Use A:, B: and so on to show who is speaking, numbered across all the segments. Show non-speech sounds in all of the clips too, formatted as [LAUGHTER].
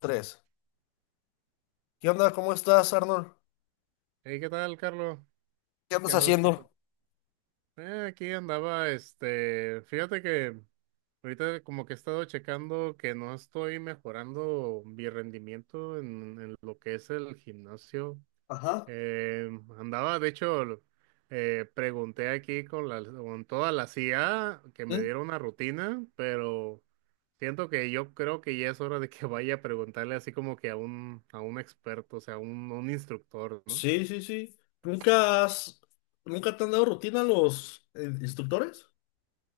A: Tres. ¿Qué onda? ¿Cómo estás, Arnold?
B: Hey, ¿qué tal, Carlos?
A: ¿Qué
B: ¿Qué
A: andas
B: ando- qué cu-
A: haciendo?
B: Aquí andaba, fíjate que ahorita como que he estado checando que no estoy mejorando mi rendimiento en lo que es el gimnasio.
A: Ajá.
B: Eh, Andaba, de hecho, pregunté aquí con toda la CIA que me
A: ¿Mm?
B: diera una rutina, pero siento que yo creo que ya es hora de que vaya a preguntarle así como que a un experto, o sea, a un instructor, ¿no?
A: Sí, sí, sí. ¿ Nunca te han dado rutina los instructores?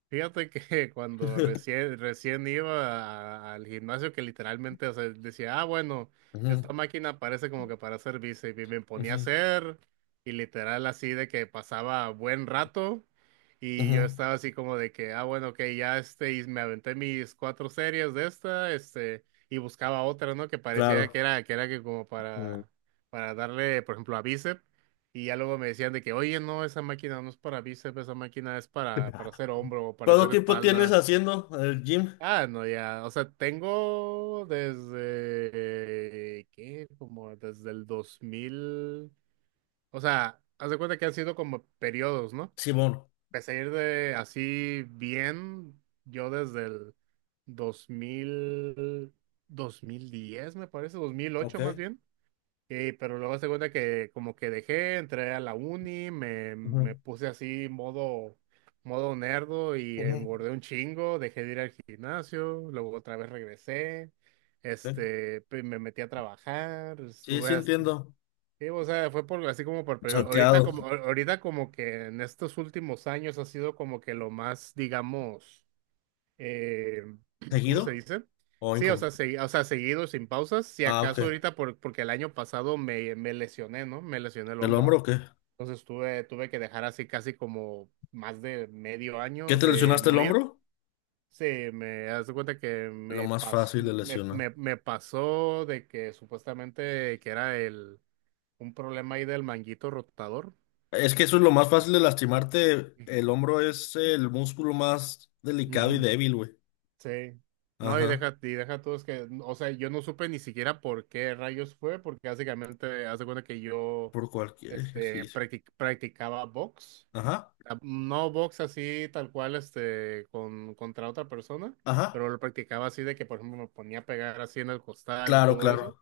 B: Fíjate que [LAUGHS] cuando
A: [LAUGHS]
B: recién iba al gimnasio, que literalmente, o sea, decía, ah, bueno,
A: Ujú,
B: esta máquina parece como que para hacer bíceps, y me ponía a
A: ujú,
B: hacer, y literal así de que pasaba buen rato, y yo
A: ujú.
B: estaba así como de que, ah, bueno, ok, ya, y me aventé mis cuatro series de y buscaba otra, ¿no? Que parecía que
A: Claro.
B: era, que era que como
A: Mm.
B: para darle, por ejemplo, a bíceps, y ya luego me decían de que, oye, no, esa máquina no es para bíceps, esa máquina es para hacer hombro o para
A: ¿Cuánto
B: hacer
A: tiempo tienes
B: espalda.
A: haciendo el gym,
B: Ah, no, ya, o sea, tengo desde, ¿qué? Como desde el dos mil, o sea, haz de cuenta que han sido como periodos, ¿no?
A: Simón?
B: Empecé a ir de así bien, yo desde el dos dos mil 2010 me parece, dos mil
A: Ok.
B: ocho más bien. Sí, pero luego se cuenta que como que dejé, entré a la uni,
A: Ujú,
B: me puse así modo, modo nerdo y
A: ujú,
B: engordé un chingo, dejé de ir al gimnasio, luego otra vez regresé,
A: ok.
B: pe- me metí a trabajar,
A: Sí, sí
B: estuve, as-
A: entiendo.
B: sí, o sea, fue por, así como por, pero
A: Salteado.
B: ahorita como que en estos últimos años ha sido como que lo más, digamos, eh, [CLEARS THROAT] ¿cómo
A: ¿Seguido
B: se dice?
A: o
B: Sí, o sea,
A: incómodo?
B: segui- o sea, seguido, sin pausas. Si
A: Ah, ok.
B: acaso ahorita, por, porque el año pasado me lesioné, ¿no? Me lesioné el
A: ¿El hombro
B: hombro.
A: o qué?
B: Entonces tuve, tuve que dejar así casi como más de medio
A: ¿Qué
B: año
A: te
B: de
A: lesionaste el
B: no ir.
A: hombro?
B: Sí, me das cuenta que
A: Lo
B: me
A: más
B: pasó,
A: fácil de lesionar.
B: me pasó de que supuestamente que era el, un problema ahí del manguito rotador.
A: Es que eso es lo más fácil de
B: Sí.
A: lastimarte. El hombro es el músculo más delicado y
B: Ujú.
A: débil, güey.
B: Sí. No,
A: Ajá.
B: y deja tú, es que, o sea, yo no supe ni siquiera por qué rayos fue, porque básicamente hace cuenta que yo,
A: Por cualquier ejercicio.
B: practic- practicaba box.
A: Ajá.
B: Ah, no box así tal cual, contra otra persona,
A: Ajá.
B: pero lo practicaba así de que, por ejemplo, me ponía a pegar así en el costal y
A: Claro,
B: todo eso.
A: claro.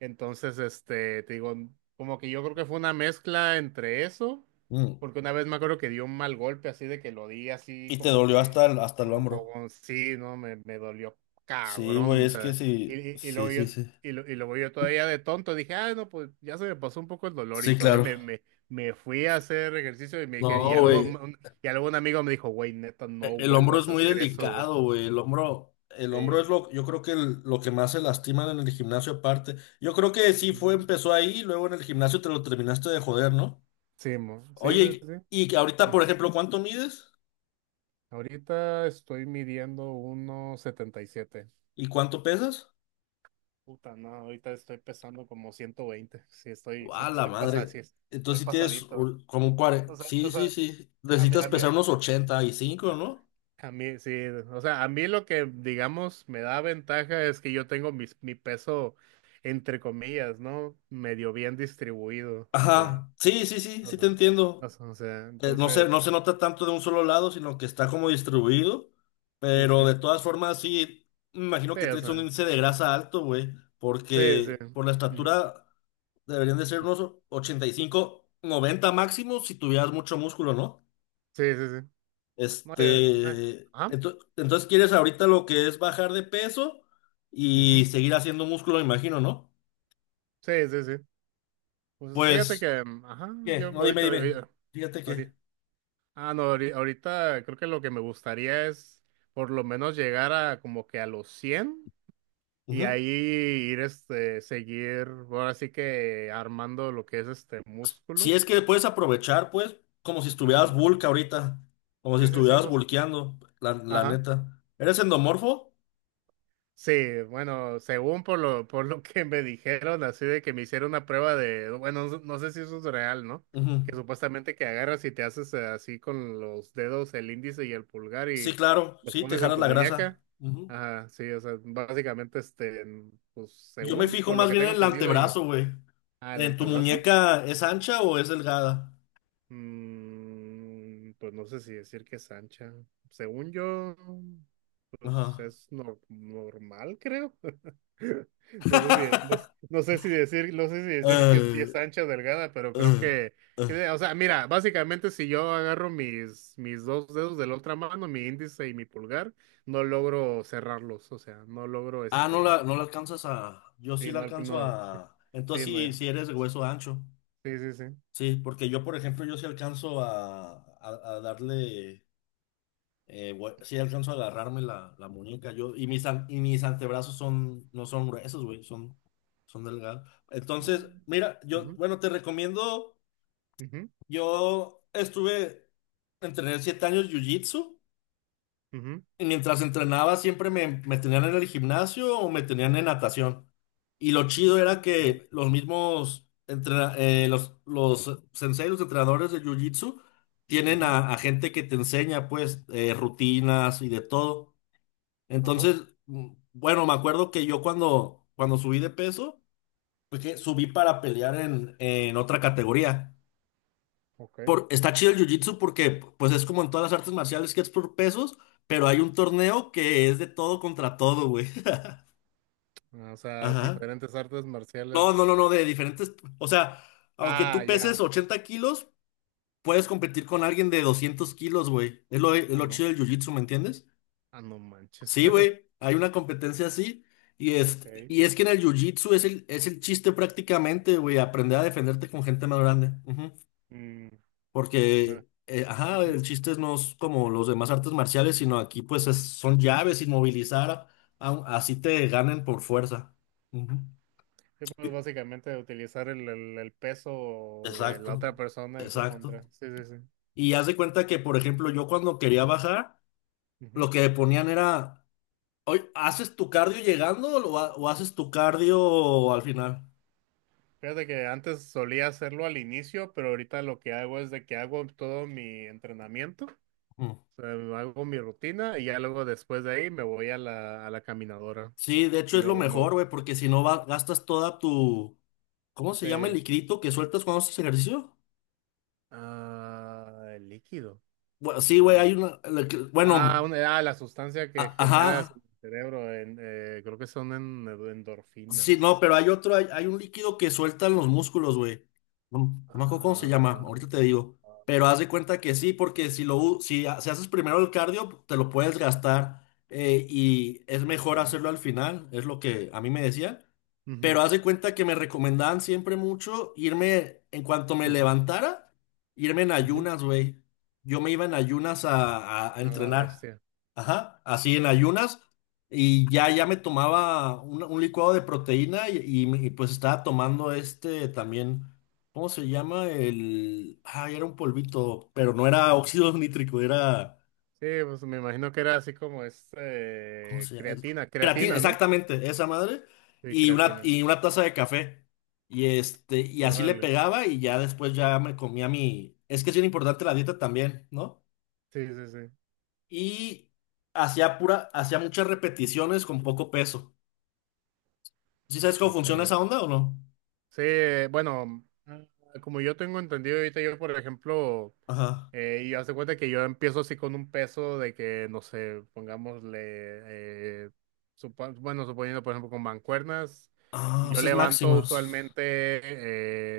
B: Entonces, te digo, como que yo creo que fue una mezcla entre eso,
A: Mm.
B: porque una vez me acuerdo que dio un mal golpe así de que lo di así
A: Y te
B: como
A: dolió
B: que,
A: hasta el
B: como,
A: hombro.
B: como- sí, no, me dolió
A: Sí, güey,
B: cabrón, o
A: es que
B: sea,
A: sí.
B: y
A: Sí,
B: luego yo,
A: sí, sí.
B: y, lo- y luego yo todavía de tonto dije, ah, no, pues ya se me pasó un poco el dolor y
A: Sí,
B: todavía
A: claro.
B: me fui a hacer ejercicio y me dije, y
A: No,
B: algo,
A: güey.
B: un- y algún amigo me dijo, güey, neta, no
A: El hombro es
B: vuelvas a
A: muy
B: hacer eso, güey.
A: delicado, güey. El hombro es
B: Sí,
A: lo, yo creo que lo que más se lastiman en el gimnasio aparte. Yo creo que sí fue,
B: ujú,
A: empezó ahí, luego en el gimnasio te lo terminaste de joder, ¿no?
B: sí,
A: Oye,
B: sí.
A: y ahorita,
B: Sí.
A: por ejemplo, ¿cuánto mides?
B: Ahorita estoy midiendo 1.77.
A: ¿Y cuánto pesas?
B: Puta, no, ahorita estoy pesando como 120. Sí,
A: ¡A la
B: estoy pasado, sí,
A: madre!
B: estoy
A: Entonces si tienes
B: pasadito.
A: como un 40.
B: O sea,
A: Sí, sí, sí.
B: a mí,
A: Necesitas
B: a mí,
A: pesar unos 85, ¿no?
B: a mí, sí, o sea, a mí lo que, digamos, me da ventaja es que yo tengo mis, mi peso, entre comillas, ¿no? Medio bien distribuido, o sea,
A: Ajá. Sí, sí, sí,
B: o
A: sí
B: sea,
A: te entiendo. No no
B: entonces,
A: se nota tanto de un solo lado, sino que está como distribuido.
B: sí,
A: Pero
B: sí,
A: de todas formas, sí, me imagino
B: sí,
A: que
B: o
A: traes un
B: sea,
A: índice de grasa alto, güey.
B: sí, sí,
A: Porque por la
B: ujú,
A: estatura deberían de ser unos 85, 90 máximo si tuvieras mucho músculo, ¿no?
B: sí, sí, sí, no, yo, eh,
A: Este,
B: ajá,
A: entonces quieres ahorita lo que es bajar de peso y
B: ujú.
A: seguir haciendo músculo, me imagino, ¿no?
B: Sí, sí, sí. Pues fíjate
A: Pues,
B: que, mm, ajá, yo
A: ¿qué? No, dime,
B: ahorita,
A: dime.
B: ahorita,
A: Fíjate que.
B: ahori- ah, no, ahori- ahorita, creo que lo que me gustaría es por lo menos llegar a como que a los 100 y
A: Ujú.
B: ahí ir, seguir, ahora sí que armando lo que es este
A: Si
B: músculo.
A: es que puedes aprovechar, pues, como si estuvieras
B: Ujú.
A: bulk ahorita, como si
B: Sí, sí, sí,
A: estuvieras
B: no sé.
A: bulkeando, la
B: Ajá.
A: neta. ¿Eres endomorfo?
B: Sí, bueno, según por lo que me dijeron, así de que me hicieron una prueba de, bueno, no, no sé si eso es real, ¿no?
A: Ujú.
B: Que supuestamente que agarras y te haces así con los dedos, el índice y el pulgar
A: Sí,
B: y
A: claro,
B: los
A: sí, te
B: pones en
A: jalas
B: tu
A: la grasa.
B: muñeca.
A: Ujú.
B: Ajá, sí, o sea, básicamente, pues
A: Yo me
B: según
A: fijo
B: por lo
A: más
B: que
A: bien en
B: tengo
A: el
B: entendido yo.
A: antebrazo, güey.
B: Ah, el
A: ¿En tu
B: antebrazo.
A: muñeca es ancha o es delgada?
B: Mm, pues no sé si decir que es ancha. Según yo, pues
A: Ajá.
B: es nor- normal, creo. No sé si, no,
A: [LAUGHS]
B: no sé si decir, no sé si decir que sí
A: Eh,
B: es ancha o delgada, pero creo
A: eh, eh.
B: que- o sea, mira, básicamente si yo agarro mis dos dedos de la otra mano, mi índice y mi pulgar, no logro cerrarlos, o sea, no logro
A: Ah, no la alcanzas a. Yo sí
B: sí,
A: la
B: no,
A: alcanzo
B: no, sí,
A: a. Entonces
B: sí, no,
A: sí,
B: ya,
A: sí eres de hueso ancho.
B: sí, sí, sí.
A: Sí, porque yo, por ejemplo, yo sí alcanzo a, a darle. Sí alcanzo a agarrarme la muñeca. Yo, y mis antebrazos son, no son gruesos, güey, son delgados. Entonces,
B: Mm,
A: mira, yo,
B: ujú,
A: bueno, te recomiendo.
B: ujú,
A: Yo estuve, entrené 7 años jiu-jitsu.
B: ujú,
A: Y mientras entrenaba siempre me tenían en el gimnasio o me tenían en natación. Y lo chido era
B: ujú,
A: que los mismos los sensei, los entrenadores de Jiu-Jitsu, tienen
B: ujú.
A: a gente que te enseña pues rutinas y de todo.
B: Ajá,
A: Entonces, bueno, me acuerdo que yo cuando subí de peso, pues que subí para pelear en otra categoría
B: ok.
A: está chido el jiu-jitsu porque pues es como en todas las artes marciales que es por pesos, pero hay un torneo que es de todo contra todo, güey. [LAUGHS]
B: Ah, o sea,
A: Ajá.
B: diferentes artes
A: No, no, no,
B: marciales.
A: no, de diferentes, o sea, aunque
B: Ah,
A: tú peses
B: ya.
A: 80 kilos, puedes competir con alguien de 200 kilos, güey. Es lo, es
B: Ah,
A: lo
B: no.
A: chido del jiu-jitsu, ¿me entiendes?
B: Ah, no manches.
A: Sí,
B: [LAUGHS]
A: güey, hay una competencia así y
B: Ok.
A: y es que en el jiu-jitsu es el chiste prácticamente, güey, aprender a defenderte con gente más grande.
B: Mm.
A: Porque, ajá,
B: Ujú.
A: el chiste no es como los demás artes marciales, sino aquí pues son llaves, inmovilizar, así te ganen por fuerza. Ujú.
B: Sí, pues básicamente utilizar el, el peso de la
A: Exacto,
B: otra persona en su
A: exacto.
B: contra. Sí, sí, sí.
A: Y haz de cuenta que, por ejemplo, yo cuando quería bajar,
B: Ujú.
A: lo que ponían era, oye, ¿haces tu cardio llegando o, o haces tu cardio al final?
B: Fíjate que antes solía hacerlo al inicio, pero ahorita lo que hago es de que hago todo mi entrenamiento,
A: Mm.
B: o sea, hago mi rutina y ya luego después de ahí me voy a la caminadora
A: Sí, de hecho
B: y
A: es
B: me
A: lo
B: voy, me
A: mejor,
B: voy.
A: güey, porque si no gastas toda tu, ¿cómo se llama el
B: Sí.
A: licrito que sueltas cuando haces ejercicio?
B: Ah, el líquido.
A: Bueno, sí, güey, hay
B: Ah,
A: una, bueno,
B: la sustancia que
A: Ajá,
B: generas en el cerebro, en, creo que son en,
A: sí, no,
B: endorfinas.
A: pero hay otro, hay un líquido que sueltan los músculos, güey. No, no me acuerdo cómo se
B: Ah,
A: llama,
B: ah,
A: ahorita te digo. Pero haz
B: ah,
A: de cuenta que sí, porque si lo, u- si, ha- si haces primero el cardio, te lo puedes gastar y es mejor
B: ok.
A: hacerlo al final, es lo que a mí me decían. Pero
B: Ujú,
A: haz de cuenta que me recomendaban siempre mucho irme, en cuanto me
B: ujú,
A: levantara, irme en
B: ujú.
A: ayunas, güey. Yo me iba en ayunas a
B: A la
A: entrenar.
B: bestia.
A: Ajá, así en ayunas. Y ya me tomaba un licuado de proteína y pues estaba tomando este también, ¿cómo se llama? El. Ah, era un polvito, pero no era óxido [LAUGHS] nítrico, era.
B: Sí, pues me imagino que era así como
A: ¿Cómo
B: este
A: se llama?
B: creatina,
A: Creatina,
B: creatina, ¿no?
A: exactamente, esa madre.
B: Sí,
A: Y una,
B: creatina.
A: y una taza de café. Y este, y así le
B: Órale.
A: pegaba y ya después ya me comía mi. Es que es bien importante la dieta también, ¿no?
B: Sí, sí, sí.
A: Y hacía muchas repeticiones con poco peso. ¿Sí sabes cómo funciona
B: Ok.
A: esa onda o no?
B: Sí, bueno, ah, como yo tengo entendido ahorita, yo por ejemplo,
A: Ajá.
B: y hace cuenta que yo empiezo así con un peso de que, no sé, pongámosle, eh, bueno, suponiendo por ejemplo con mancuernas,
A: Ah,
B: yo
A: esas
B: levanto
A: máximas.
B: usualmente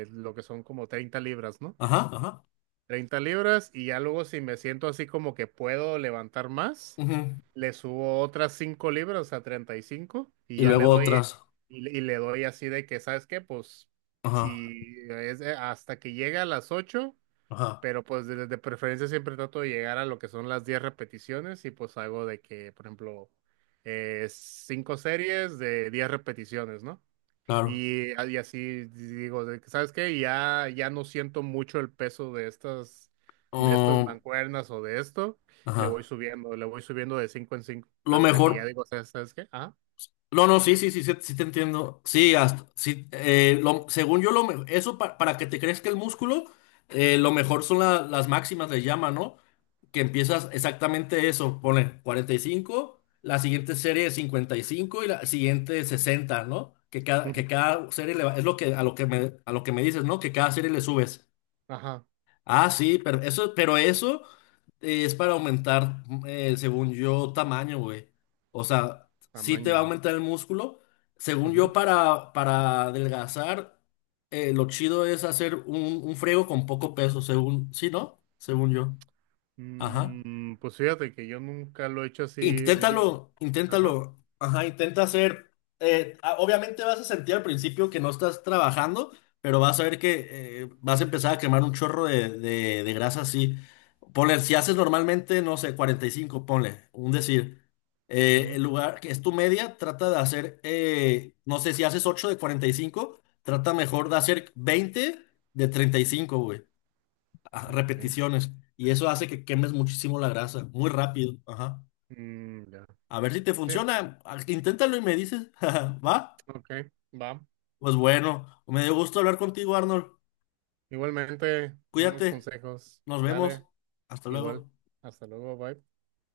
B: lo que son como 30 libras, ¿no?
A: Ajá, ajá.
B: 30 libras y ya luego si me siento así como que puedo levantar más,
A: Ujú.
B: le subo otras 5 libras a 35 y
A: Y
B: ya le
A: luego
B: doy,
A: otras.
B: y le doy así de que, ¿sabes qué? Pues
A: Ajá,
B: si es hasta que llegue a las ocho,
A: ajá,
B: pero pues de preferencia siempre trato de llegar a lo que son las 10 repeticiones y pues hago de que, por ejemplo, 5 series de 10 repeticiones, ¿no?
A: claro.
B: Y, ah, y así digo, de que, ¿sabes qué? Ya, ya no siento mucho el peso de estas
A: Um,
B: mancuernas o de esto.
A: ajá.
B: Le voy subiendo de cinco en cinco
A: Lo
B: hasta que ya
A: mejor.
B: digo, ¿sabes qué? Ah,
A: No, no, sí, sí, sí, sí, sí te entiendo. Sí, según yo, eso para que te crezca el músculo, lo mejor son las máximas, les llama, ¿no? Que empiezas exactamente eso, pone 45, la siguiente serie de 55 y cinco y la siguiente 60, ¿no? Que cada,
B: ujú,
A: que cada serie es lo que, a lo que me dices, ¿no? Que cada serie le subes.
B: ajá,
A: Ah, sí, pero eso es para aumentar, según yo, tamaño, güey. O sea, sí te va a
B: tamaño.
A: aumentar el músculo. Según yo,
B: Ujú.
A: para adelgazar, lo chido es hacer un friego con poco peso, según, sí, ¿no? Según yo. Ajá.
B: Mm, pues fíjate que yo nunca lo he hecho así. Yo-
A: Inténtalo,
B: ajá.
A: inténtalo. Ajá, intenta hacer. Obviamente vas a sentir al principio que no estás trabajando, pero vas a ver que vas a empezar a quemar un chorro de grasa así. Ponle, si haces normalmente, no sé, 45 ponle, un decir.
B: Ujú,
A: El lugar que es tu media, trata de hacer, no sé, si haces 8 de 45 trata mejor de hacer 20 de 35, güey. Ah,
B: ok.
A: repeticiones. Y eso hace que quemes muchísimo la grasa, muy rápido. Ajá.
B: Mm, ya.
A: A ver si te
B: Sí,
A: funciona. Ah, inténtalo y me dices. [LAUGHS] ¿Va?
B: ok, va.
A: Pues bueno, me dio gusto hablar contigo, Arnold.
B: Igualmente, buenos
A: Cuídate.
B: consejos.
A: Nos vemos.
B: Dale,
A: Hasta
B: igual.
A: luego.
B: Hasta luego, bye.